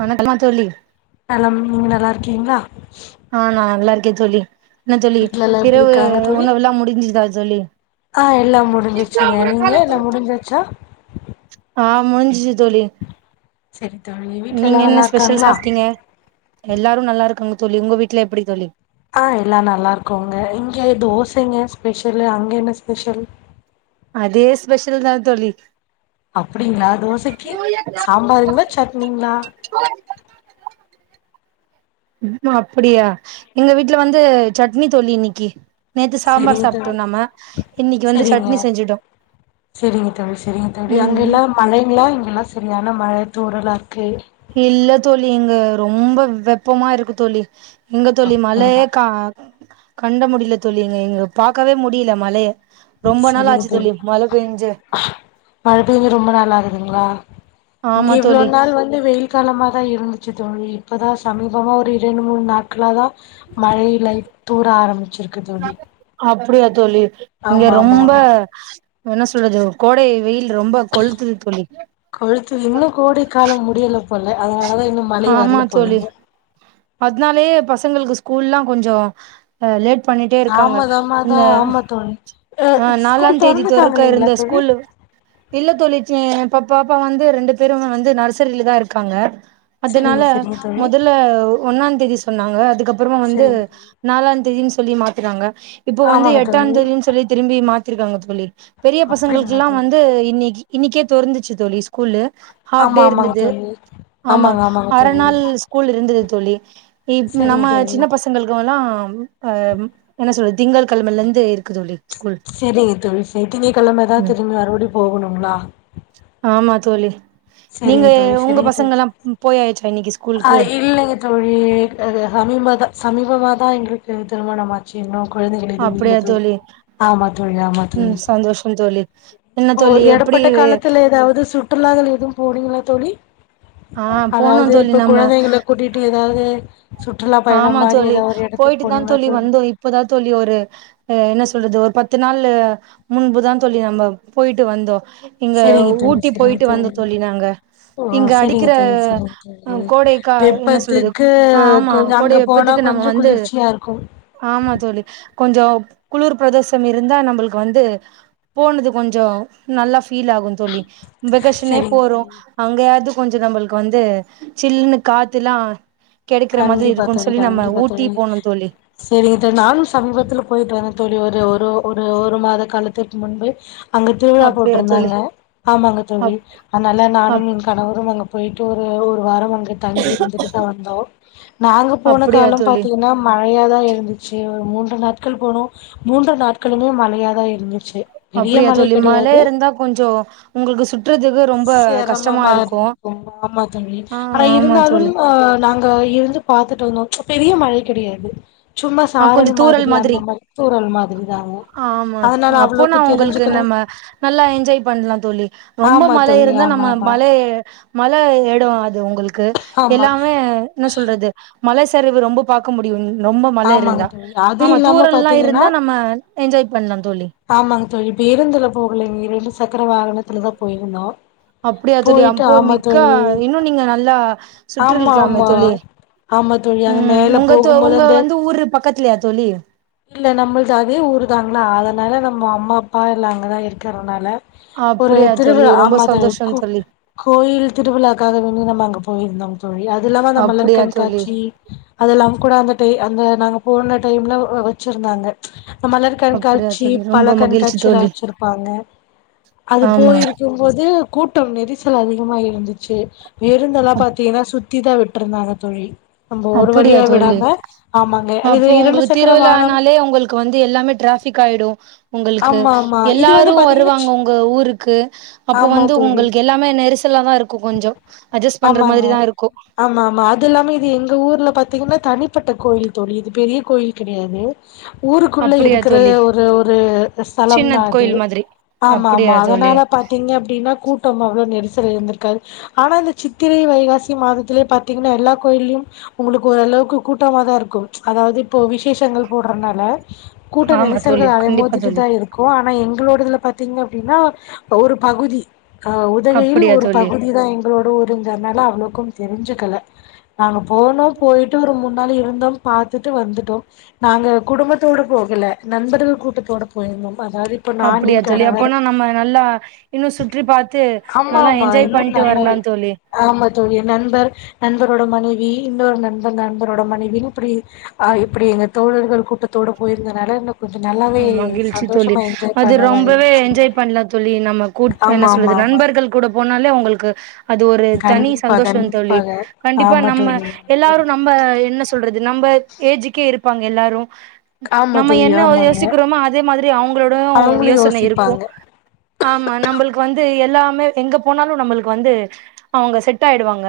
வணக்கினலா தோழி நலம் நீங்க நல்லா இருக்கீங்களா ஆ நா நல்லா இருக்கே தோழி என்ன தோழி வீட்ல எல்லா எப்டி இரவு இருக்காங்க தோழி உணவெல்லா முடிஞ்சுதா தோழி ஆ எல்லா முடிஞ்சுச்சுங்க நீங்க எல்லா முடிஞ்சுச்சா ஆ முடிஞ்சு தோழி செரி தோழி வீட் எல்லா நீங்க என்ன நல்லா ஸ்பெஷல் இருக்காங்களா சாப்ட்டீங்க எல்லாரு நல்லா இருக்காங்க தோழி உங்க வீட்ல எப்டி தோழி ஆ எல்லாரு நல்லா இருக்கோங்க இங்க தோசைங்க ஸ்பெஷலு அங்கே என்ன ஸ்பெஷல் அதே ஸ்பெஷல் தா தோழி அப்டிங்களா தோசைக்கு சாம்பாருங்களா சட்னிங்களா பாருங்க ம் அப்டியா எங்க வீட்ல வந்து சட்னி தோழி இன்னக்கி நேத்து சாம்பார் செரிங்க சாப்ட்டோ தோழி நம்ம இன்னைக்கி வந்து செரிங்க சட்னி செஞ்சுடோ செரிங்க தோழி செரிங்க தோழி அங்க ம் எல்லா மழங்களா இங்கெல்லா செரியான மழ தூரலா இருக்கு இல்ல தோழி இங்க ரொம்ப வெப்பமா இருக்கு தோழி எங்க தோழி மழையே அப்டிங்களா கா கண்ட முடியல தோழி இங்க இங்க பாக்கவே முடியல மழய ரொம்ப நாளா செரிங்க ஆச்சி தோழி மழ பேஞ்சு மழ பேஞ்சி ரொம்ப நாள் ஆகுதுங்களா இங்க ஆமா இவ்ளோ தோழி நாள் வந் து வெயில் காலமா தா இருந்துச்சு தோழி இப்பதா சமீபமா ஒரு இரண்டு மூணு நாட்களா தா மழை இ லை தூற ஆரம்பிக் அப்டியா தோழி இங்க ஆமா ஆமா ரொம்ப ஆமா என்ன சொல்றது கோடை வெயில் ரொம்ப கொளுத்துது தோழி கொளுத்துது இன்னு கோடை காலோ முடியல போல அதனாலதா இன்னும் ஆமா தோழி அதனாலயே பசங்களுக்கு ஸ்கூல்லா கொஞ்சோ அ லேட் பண்ணிட்டே இருக்காங்க தாமதமாதா இந்த ஆமா தோழி அ ஆ நாலாந் ஸ்கூல் தேதி தொறந்துட்டாங்க தொறக்க இல்லைங்களா இருந்த தோழி ஸ்கூலு இல்ல தோழி எ பாப்பா பாப்பா வந்து ரெண்டு பேருமே வந்து நர்சரி தா இருக்காங்க அதனால சரிங்க சரிங்க தோழி மொதல்ல வு ஒன்னாந் தேதி சொன்னாங்க அதுக்கப்பறமா வந்து சரிங்க தோழி நாளா தேதின் சொல்லி மாத்துறாங்க இப்போ வந்து ஆமாங்க எட்டாந் தோழி தேதின் சொல்லி திரும்பி மாத்திருக்காங்க தோழி பெரிய அப்டிங்களா பசங்களுக்குல்லா தோழி வந்து இன்னைக் இன்னிக்கே தொறந்துச்சு தோழி ஸ்கூலு ஆஃப் ஆமா டே ஆமாங்க இருந்தது தோழி ஆமா ஆமாங்க ஆமாங்க தோழி அரநாள் ஸ்கூல் இருந்தது தோழி இப் சரிங்க நம்ம தோழி சின்ன பச ங்கள்குலாம் ஆ என்ன சொல் திங்கள் கிழமலந்து இருக்கு தோழி ஸ்கூல் செரிங்க தோழி செ திங்க கிழமதா ம் திரும்பி மறுபடியு போகணுங்ளா ஆமா தோழி நீங்க செரிங்க தோழி உங்க செரிங்க தோழி பசங்கல்லா போய்யாச்சா இன்னைக்கு ஆ ஸ்கூலுக்கு இல்லைங்க தோழி அ சமீப தா சமீபமா தா எங்களுக்கு திருமண மா ச்சி இன்னு குழந்தைகள் எதுவும் அப்படியா இல்ல தோழி ஆமா தோழி ஆமா தோழி ம் சந்தோஷம் தோழி என்ன ஓ தோழி எப்டி எடப்பட்ட காலத்துல எதாவது சுற்றுலாகள் எதுவும் போனீங்களா தோழி ஆ போனோ அதாவது தோழி இப்ப நம்ம குழந்தைங்கள கூட்டிட்டு எதாவது சுற்றுலா பயணம் ஆமா மாரி தோழி எதோ ஒரு எடத்துக்கு போயிட்டு தா போனீங்ளா தோழி இப்பதா தோழி ஒரு ஆ என்ன சொல்றது ஒரு பத்து நாள் முன்புதான் தோழி நம்ம போயிட்டு வந்தோ இங்க செரிங்க தோழி ஊட்டி செரிங்க போயிட்டு வந்தோ தோழி நாங்க ஓ இங்க செரிங்க அடிக்கிற தோழி செரிங்க அ தோழி கோடை கா என்ன சொல்றது வெப்பத்துக்கு கொஞ்ச கோடை அங்க போனா வெப்பத்துக்கு நம்ம கொஞ்ச வந்து குளிர்ச்சியா இருக்கு ஆமா தோழி கொஞ்சோ குளிர் பிரதேசம் இருந்தா நம்புளுக்கு வந்து போனது கொஞ்சோ நல்லா ஃபீல் ஆகும் தோழி வெக்கேஷனே செரிங்க போறோ தோழி அங்கயாவது கொஞ்சம் நம்மளுக்கு வந்து சில்லுன்னு காத்துல்லா கெடைக்கிற மாதிரி இரு கண்டிப்பா க்குன் தோழி சொல்லி நம்ம கண்டிப்பா ஊட்டி தோழி போனம் தோழி செரிங்க தோழி நானு சமீபத்துல போயிட்டு வர தோழி ஒரு ஒரு ஒரு ஒரு மாத காலத்திற்கு முன்பு அங்க திருவிழா அப்டியா தோழி போட்டிருந்தாங்க ஆமாங்க தோழி அப் அதனால அப் நானும் இங் கணவரும் அங்க போயிட்டு ஒரு ஒரு வாரம் அங்க தங்கி இருந்துட்டுதா வந்தோ நாங்க போன அப்டியா காலம் தோழி பாத்தீங்கன்னா மழையாதான் இருந்துச்சு ஒரு மூன்று நாட்கள் போனோ மூன்று நாட்களுமே மழையாதான் இருந்துச்சு பெரிய அப்டியா மழை தோழி மழ கெடையாது இருந்தா கொஞ்சோ உங்குளுக்கு சுத் ஆமா தோழி ஆ ஆனா ஆமா இருந்தாலும் தோழி அ நாங் க இருந்து பாத்துட்டு வந்தோ பெரிய மழை கெடையாது சும்மா ஆ கொஞ்சோ சாரல் தூறல் மாதிரி அந்த மாரி தூறல் மாதிரி தானோ அதனால போனா அவ்ளோக்கு உங்குளுக்கு தெரிஞ்சுக்கல நம்ம நல்லா என்ஜாய் பண்ணலாம் தோழி ரொம்ப ஆமா மழ தோழி இருந்தா ஆமா நம்ம ஆமா மழை மழ எடம் அது உங்குளுக்கு ஆமா எல்லாமே என்ன சொல்றது மலச்சரிவு ரொம்ப பாக்க முடியும் ரொம்ப மழ ஆமாங்க இருந்தா தோழி அது ஆமா இல்லாம தூரல்லா பாத்தீங்கன்னா இருந்தா நம்ம என்ஜாய் பண்ணலா தோழி ஆமாங் தோழி இப்ப இருந்துல போகலைங்க இரண்டு சக்கர வாகனத்துல தான் போயிருந்தோ அப்டியா தோழி போயிட்டு அப்ப ஆமா மிக்க தோழி இன்னும் நீங்க நல்லா ஆமா சுற்றிருக்லாமே ஆமா தோழி ஆமா தோழி அங்க உம் மேல உங்க தோ போகும்போது உங்க அந்த வந்து ஊரு பக்கத்துலையா தோழி இல்ல நம்முள்து அதே ஊரு தாங்ளா அதனால நம்ம அம்மா அப்பா இல்ல அங்கதா இருக்கிறனால ஒரு அப்டியா தோழி திருவிழா ரொம்ப ஆமா தோழி சந்தோஷோ இக்கு தோழி கோயில் திருவிழாகாக வேண்டி நம்ம அங்க போயிருந்தோம் தோழி அது இல்லாம நம் மலர் அப்டியா தோழி கண்காட்சி அது எல்லாம் கூட அந்த டை அந்த நாங்க போன டைம்ல வெச்சுருந்தாங்க ந மலர் அப்டியா கண்காட்சி தோழி பழ ரொம்ப மகிழ்ச்சி கண்காட்சில்லா தோழி வெச்சிருப்பாங்க அது ஆமா போயிரு க்கும் போது கூட்டம் நெரிசல் அதிகமா இருந்துச்சு எருந்தெல்லாம் பாத்தீங்கன்னா சுத் த்திதா விட்ருந்தாங்க தோழி நம்ப ஒரு அப்படியா வழியா தோழி விடாம ஆமாங்க இது இரண்டு சக்கர வானம் க்கு வந்து எல்லாமே ட்ராஃபிக் ஆயிடு உங்கள்க்கு ஆமா ஆமா இது வந்து எல்லாரு பாத்தீங்கன்னா வருவாங்க ச்- உங்க ஊருக்கு அப்போ ஆமா வந்து தோழி உங்களுக்கு எல்லாமே நெரிசல்லா தா இருக்கு கொஞ்சோ அட்ஜஸ் பண்ற மாதிரிதா இருக்கு ஆமாமா அது இல்லாம இது எங்க ஊர்ல பாத்தீங்கன்னா தனிப்பட்ட கோயில் தோழி இது பெரிய கோயில் கிடையாது ஊருக்குள்ள அப்படியா இருக்கற தோழி ஒரு ஒரு ஸலம் சின்ன தா அது கோயில் மாதிரி ஆமாமா அப்படியா தோழி அதனால பாத்தீங்க அப்டினா கூட்டம் அவ்ளோ நெரிசல் இருந்திருக்காது ஆனா இந்த சித்திரை வைகாசி மாதத்திலே பாத்தீங்கன்னா எல்லா கோயில்லயும் உங்களுக்கு ஓரளவுக்கு கூட்டமாதா இருக்கும் அதாவது இப்போ விசேஷங்கள் போட்றனால கூட்ட ஆமா தோழி நெரிசல்கள் அலை மோதி கண்டிப்பா தோழி இருக்கு ஆனா எங்களோடதுல பாத்தீங்க அப்டின்னா ஒரு பகுதி அ உதகையில் அப்படியா ஒரு தோழி பகுதிதா எங்களோட ஊருங் அதனால அவ்ளோக்கும் தெருஞ்சுக்கல நாங்க போனோ போயிட்டு ஒரு மூன் நாள் இருந்தோம் பாத்துட்டு வந்துட்டோம் நாங்க குடும்பத்தோட போகல நண்பர்கள் கூட்டத்தோட போயிருந்தோம் அதாவது இப்ப நான் அப்படியா என் தோழி கணவர் அப்பனா நம்ம நல்லா இன்னு சுற்றி பாத்து ஆமா நல்லா ஆமா என்ஜாய் இன்னு பண்ணிட்டு நல்லாவே வரலாம் தோழி ஆமா தோழி நண்பர் நண்பரோட மனைவி இன்னொரு நண்பன் நண்பரோட மனைவி இப்படி அ இப்புடி எங்க தோழர்கள் கூட்டத்தோட போயிருந்தனால இன்னு கொஞ்ச நல்லாவே மகிழ்ச்சி தோழி சந்தோஷமா என்ஜாய் அது பண்ண மாரி ரொம்பவே இருந்துச்சு என்ஜாய் பண்லா தோழி நம்ம கூட் என்ன ஆமா சொல்றது ஆமா ஆமா நண்பர் கள் கூட போனாலே உங்கள்க்கு அது ஒரு தனி கண்டிப்பா சந்தோஷந் தோழி கண்டிப்பாக கண்டிப்பா ஆமா தோழி நம்ம எல்லாரு ந நம்ம என்ன சொல்றது நம்ம ஏஜுக்கே இருப்பாங்க எல்லாரு ஆமா தோழி ஆமாங் ச்சுக்கிறோமோ அதே மாதிரி அவுங்களோட யோசனை இருக்கு யோசிப்பாங்க ஆமா நம்மளுக்கு வந்து எல்லாமே எங்க போனாலு நம்மளுக்கு வந்து அவுங்க செட் ஆயிடுவாங்க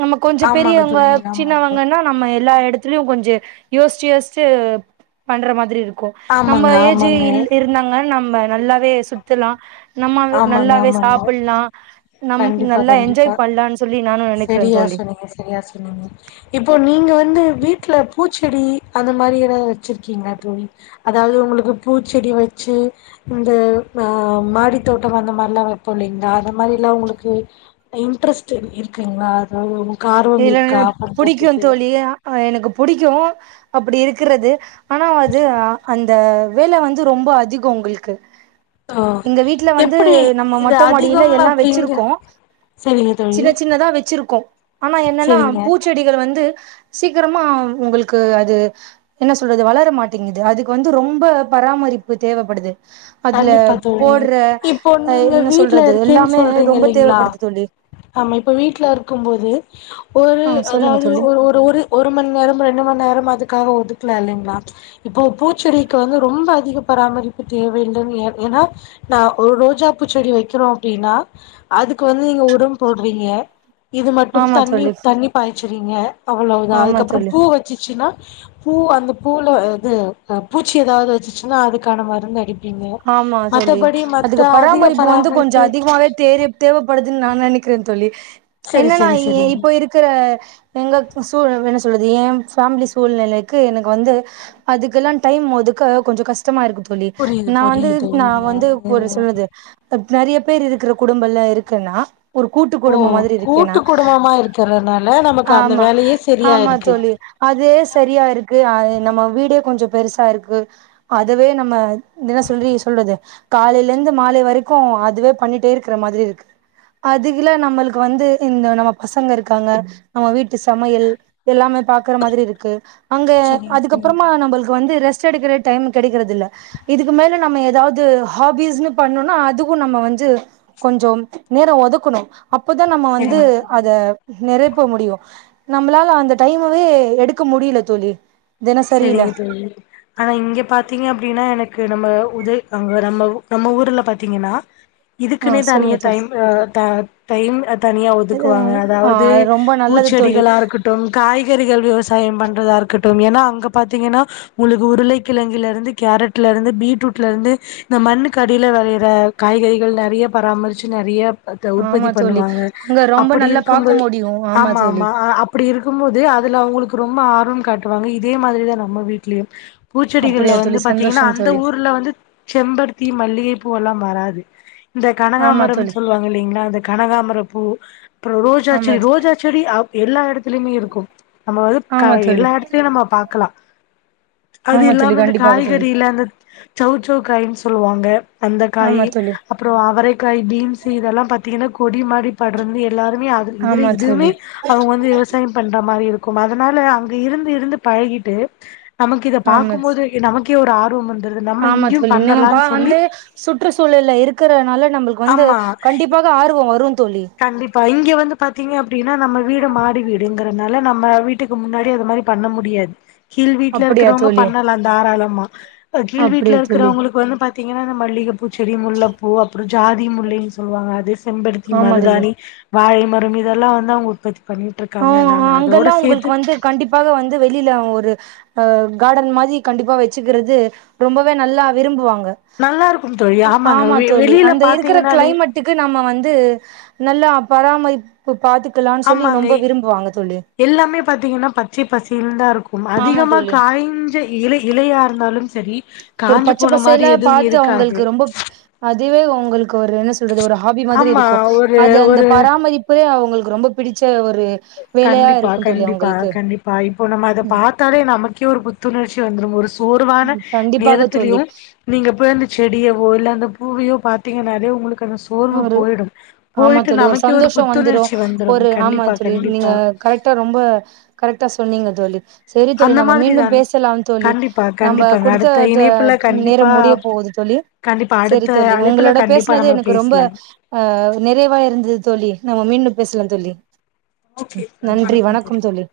நம்ம கொஞ்ச ஆமாங்க பெரியவங்க தோழி ஆமாங்க சின்னவங்கன்னா நம்ம எல்லா எடத்துலயு கொஞ்ச யோசிச்சு யோசிச்சு பண்ற மாதிரி இருக்கு நம்ம ஆமாங்க ஏஜூ ஆமாங்க இல் இர் ந்தாங்க நம்ம நல்லாவே சுத்தலா நம்ம ஆமாங்க நல்லாவே ஆமாங்க சாப்புல்லா நம் கண்டிப்பா நல்லா என்ஜாய் பண்ணலான் சொல்லி நானு நெனைக்கிறே தோழி நீங்க சரியா சொன்னீங்க இப்போ நீங்க வந்து வீட்ல பூச்செடி அந்த மாரி ஏதாது வச்சிருக்கீங்ளா தோழி அதாவது உங்களுக்கு பூச்செடி வச்சு இந்த அ மாடி தோட்டம் அந்த மார்லா வெப்போ இல்லைங்ளா அந்த மாரி இல்ல உங்களுக்கு இன்ட்ரெஸ்ட் இருக்குங்ளா அதது இல்லல புடிக்கு தோழி ஆ எனக்கு புடிக்கு அப்படி இருக்கறது ஆனா அது அந்த வேல வந்து ரொம்ப அதிகோ உங்கள்க்கு ஓ எங்க வீட்ல வந்து எப்டி நம்ம இது மொட்ட மாடில அதிகம் எல்லா அப்டிங்க வச்சிருக்கோ செரிங்க தோழி சின்ன சின்னதா வச்சிருக்கோ ஆனா என்னன்னா செரிங்க பூ ச்செடிகள் வந்து சீக்கிரமா உங்களுக்கு அது என்ன சொல்றது வளர மாட்டேங்குது அதுக்கு வந்து ரொம்ப பராமரிப்பு தேவப்படுது அதுல கண்டிப்பா தோழி போட்ற இப்போ அ நீங்க என்ன வீட்ல சொல்றது இருக்கேன்னு எல்லாமே சொல்றீங்க ரொம்ப இல்லைங்களா தேவப்படுது தோழி ஆமா இப்ப வீட்ல இருக்கும்போது ஒரு ஆ சொல்லுங்க அதாவது தோழி ஒரு ஒ ஒரு ஒரு மண் நேரம் ரெண்டு மண் நேரம் அதுக்காக ஒதுக்கலா இல்லைங்களா இப்போ பூச்செடிக்கு வந்து ரொம்ப அதிக பராமரிப்பு தேவ வேண்டும் ஏன் ஏனா நா ஒரு ரோஜா பூச்செடி வைக்கிறோம் அப்டின்னா அதுக்கு வந்து நீங்க உரம் போடுறீங்க இது மட்டும் ஆமா தண்ணி தோழி தண்ணி பாய்ச்சறீங்க அவ்ளோவுதா ஆமா அதுக்கப்புறம் தோழி பூ வ ச்சிச்சினா பூ அந்த பூல இது ஆ பூச்சி எதாவது வச்சிச்சினா அதுக்கான மருந்து அடி ஆமா தோழி அதுக்கு அதிக பராமரிப்பு வந்து பராமரிப்பு கொஞ்சம் அதிகமாவே தேறி தேவப்படுதுன் நா நெனைக்கிறன் தோழி செரி என்னன்னா செரி செரிங்க இப்ப இருக் கிற எங்க சூழ என்ன சொல்றது ஏ ஃபேமிலி சூழ்நிலைக்கு எனக்கு வந்து அதுக்குலா டைம் ஒதுக்க கொஞ்சம் கஷ்டமா இருக்கு தோழி புரியுது நா வந்து புரியுது நா வந்து ஒரு ம். சொல்றது நறையா பேரு இருக்கற குடும்ப எல்லா இருக்குன்னா ஒரு கூட்டு ஓ குடும்ப மாதிரி இருக்கேன்னா கூட்டு குடும்பமா இருக்கறனால நமக்கு அந்த ஆமா வேலையே சரியா ஆமா இருக்கு தோழி அதே சரியா இருக்கு அது நம்ம வீடே கொஞ்சம் பெருசா இருக்கு அதுவே நம்ம தின சொல்லி சொல்றது காலையில இந்து மாலை வரைக்கும் அதுவே பண்ணிட்டே இருக்கற மாதிரி இருக்கு அதுகில நம்மளுக்கு வந்து இந்த நம்ம பசங்க இருக்காங்க நம்ம வீட்டு சமையல் எல்லாமே பாக்கற மாதிரி இருக்கு அங்க சரிங்க சரிங்க அதுக்கப்புறமா தோழி நம்பளுக்கு வந்து ரெஸ்ட் எடுக்கற டைம் கெடைக்கறதில்ல இதுக்கு மேல நம்ம எதாவது ஹாபிஸ்ன்னு பண்ணுன்னா அதுக்கும் நம்ம வந்து கொஞ்சம் நேரம் ஒதுக்கணும் அப்போதா நம்ம வந்து சரிங்க சரி அத நெறைப்ப முடியும் நம்மளால அந்த டைமவே எடுக்க முடியில தோழி தினசரியில செரிங்க தோழி ஆனா இங்க பாத்தீங்க அப்டின்னா எனக்கு நம்ம உதய் அங்க நம்ம ஊ நம்ம ஊர்ல பாத்தீங்கன்னா ஆ இதுக்குன்னே தனியா சொல்லுங்க தோழி டைம் ஆ ட டைம் தனியா ஒதுக்குவாங்க ஆ அதாவது ரொம்ப நல்லது தோழி கலா இருக்கட்டும் காய்கறிகள் விவசாயம் பண்றதா இருக்கட்டும் ஏனா அங்க அங்க பாத்தீங்கன்னா உங்களுக்கு உருளைக்கிழங்குல இருந்து கேரட்ல இருந்து பீட்ரூட்ல இருந்து இந்த மண்ணுக்கடியில வெளையிற காய்கறிகள் நறையா பராமரிச்சி நறையா அத்த ஆமா உற்பத்தி தோழி பண்ணுவாங்க அங்க ரொம்ப அப்டி நல்லா பாக்க இருக்கும்போது முடியு ஆமா தோழி ஆமா ஆ அப் ப்டி இருக்குமோது அதுல அவுங்களுக்கு ரொம்ப ஆர்வம் காட்டுவாங்க இதே மாதிரிதா நம்ம வீட்லயும் பூச்செடிகள்ல அப்படியா வந்து தோழி பாத்தீங்கன்னா சந்தோஷம் அந்த தோழி ஊர்ல வந்து செம்பருத்தி மல்லிகைப்பூ எல்லாம் வராது இந்த ஆமா கனகாமரம் தோழி சொல்லுவாங்க இல்லைங்களா அந்த கனகாமர பூ அப்புறம் ரோஜாச் ஆமா செடி தோழி, ரோஜா செடி ஆ எல்லா எடத்துலயுமே இருக்கும் நம்ம வந்து க ஆமா தோழி எல்லா ஏடத்துலயும் நம்ம பாக்கலா அது ஆமா தோழி இல்லாம அந்த கண்டிப்பாக தோழி காய்கறில அந்த சௌ சௌ காய்ன்னு சொல்லுவாங்க அந்த ஆமா காயி தோழி அப்புறம் அவரைக்காய் பீன்ஸ் இதெல்லா பாத்தீங்கன்னா கொடி மாரி படர்ந்து எல்லாருமே இதுலே ஆமா இதுவுமே தோழி அவுங்க வந்து விவசாயம் பண்ற மாரி இருக்கும் அதனால அங்க இருந்து இருந்து பழகிட்டு நமக்கு இத ஆமா பாக்கும் போது நமக்கே ஒரு ஆர்வம் வந் ஆமா தோழி நம்ம பா வந்து சுற்றுச்சூழல இருக்கறனால நம்பளுக்கு வந்து ஆமா கண்டிப்பா கு ஆர்வம் வரும் தோழி கண்டிப்பா இங்க வந்து பாத்தீங்க அப்டின்னா நம்ம வீடு மாடி வீடுங்கிறனால நம்ம வீட்டுக்கு முன்னாடி அது மாரி பண்ண முடியாது கீழ் வீட்ல அப்படியா இருக்கறவங்க தோழி பண்ணலா தாராளமா கீழ் வீட்ல அப்படியா தோழி இருக்கறவங்களுக்கு வந்து பாத் திங்கனா இந்த மல்லிகப்பூ செடி முல்ல பூ அப்புற ஜாதி முல்லைன் சொல்லுவாங்க அது செம்பரு த்தி ஆமா தோழி மருதானி வாழை மரம் இதெல்லா வந்து அவுங்க உற்பத்தி ஆ பண்ணிட்டுருக்காங்க நாங்க அதோட அங்கெல்லா சேத்து உங்களுக்கு வந்து கண்டிப்பாக வந்து வெளியில ஒரு அஹ காடன் மாதி வச்சுக்கிறது ரொம்பவே நல்லா விரும்புவாங்க நல்லா இருக்கும் தோழி ஆமாங்க ஆமா வெ தோழி வெளியில அந்த இருக்குற பாத்தீங்கன்னாலே கிளைமெட் க்கு நம்ம வந்து நல்லா பராமரிப்பு பாத்துக்கலான் சொல்லி ஆமாங்க ரொம்ப விரும்புவாங்க தோழி எல்லாமே பா்த்திங்கன்னா பச்சை பசேல்ன் தா இருக்கு ஆமா அதிகமா தோழி காய்ஞ்சு இல இலையா இருந்தாலும் செரி ஒரு பச்ச பசேலா பாத்து அவுங்களுக்கு ரொம்ப அதுவே ஒங்களுக்கு ஒரு என்ன சொல்றது ஒரு ஹாபி மாதிரி ஆமா இருக்கு ஒரு அது அந்த ஒரு பராமரிப் இப்பதே அவுங்களுக்கு ரொம்ப பிடிச்ச ஒரு வேலையா இருக்கு தோழி அவுங்களுக்கு ப்பா இப்போ நம்ம அத பாத்தாலே நமக்கே ஒரு புத்துணர்ச்சி வந்துரு ஒரு உருவான ம் கண்டிப்பாக நேரத்துலயு தோழி நீங்க போய் அந்த செடியவோ இல்ல அந்த பூவையோ பாத்திங்கனாலே உங்களுக்கு அந்த சோர்வு ஒரு போயிடு ஆமா போய்ட்டு தோழி நமக்கே ஒரு சந்தோஷோ வந்துரு புத்துணர்ச்சி வந்துரு ஒரு ஆமா கண்டிப்பா தோழி நீங்க கண்டிப்பா கரெக்டா ரொம்ப கரெக்டா சொன்னீங்க தோழி செரி தோழி அந்த நம்ம மாதிரி மீண்டும் தான் பேசலாம் தோழி கண்டிப்பா நம்ப கண்டிப்பாங்க குடுத்த அடுத்த ட இணைப்புல நேரம் முடிய கண்டிப்பா போகுது தோழி கண்டிப்பா செரி அடுத்த தோழி அழைப்புல ஒங்ளோட கண்டிப்பா பேசுனது நம்ம எனக்கு ரொம்ப பேசலாம் அ நிறைவா இருந்தது தோழி நம்ம மீண்டு பேசலா தோழி நன்றி வணக்கம் தோழி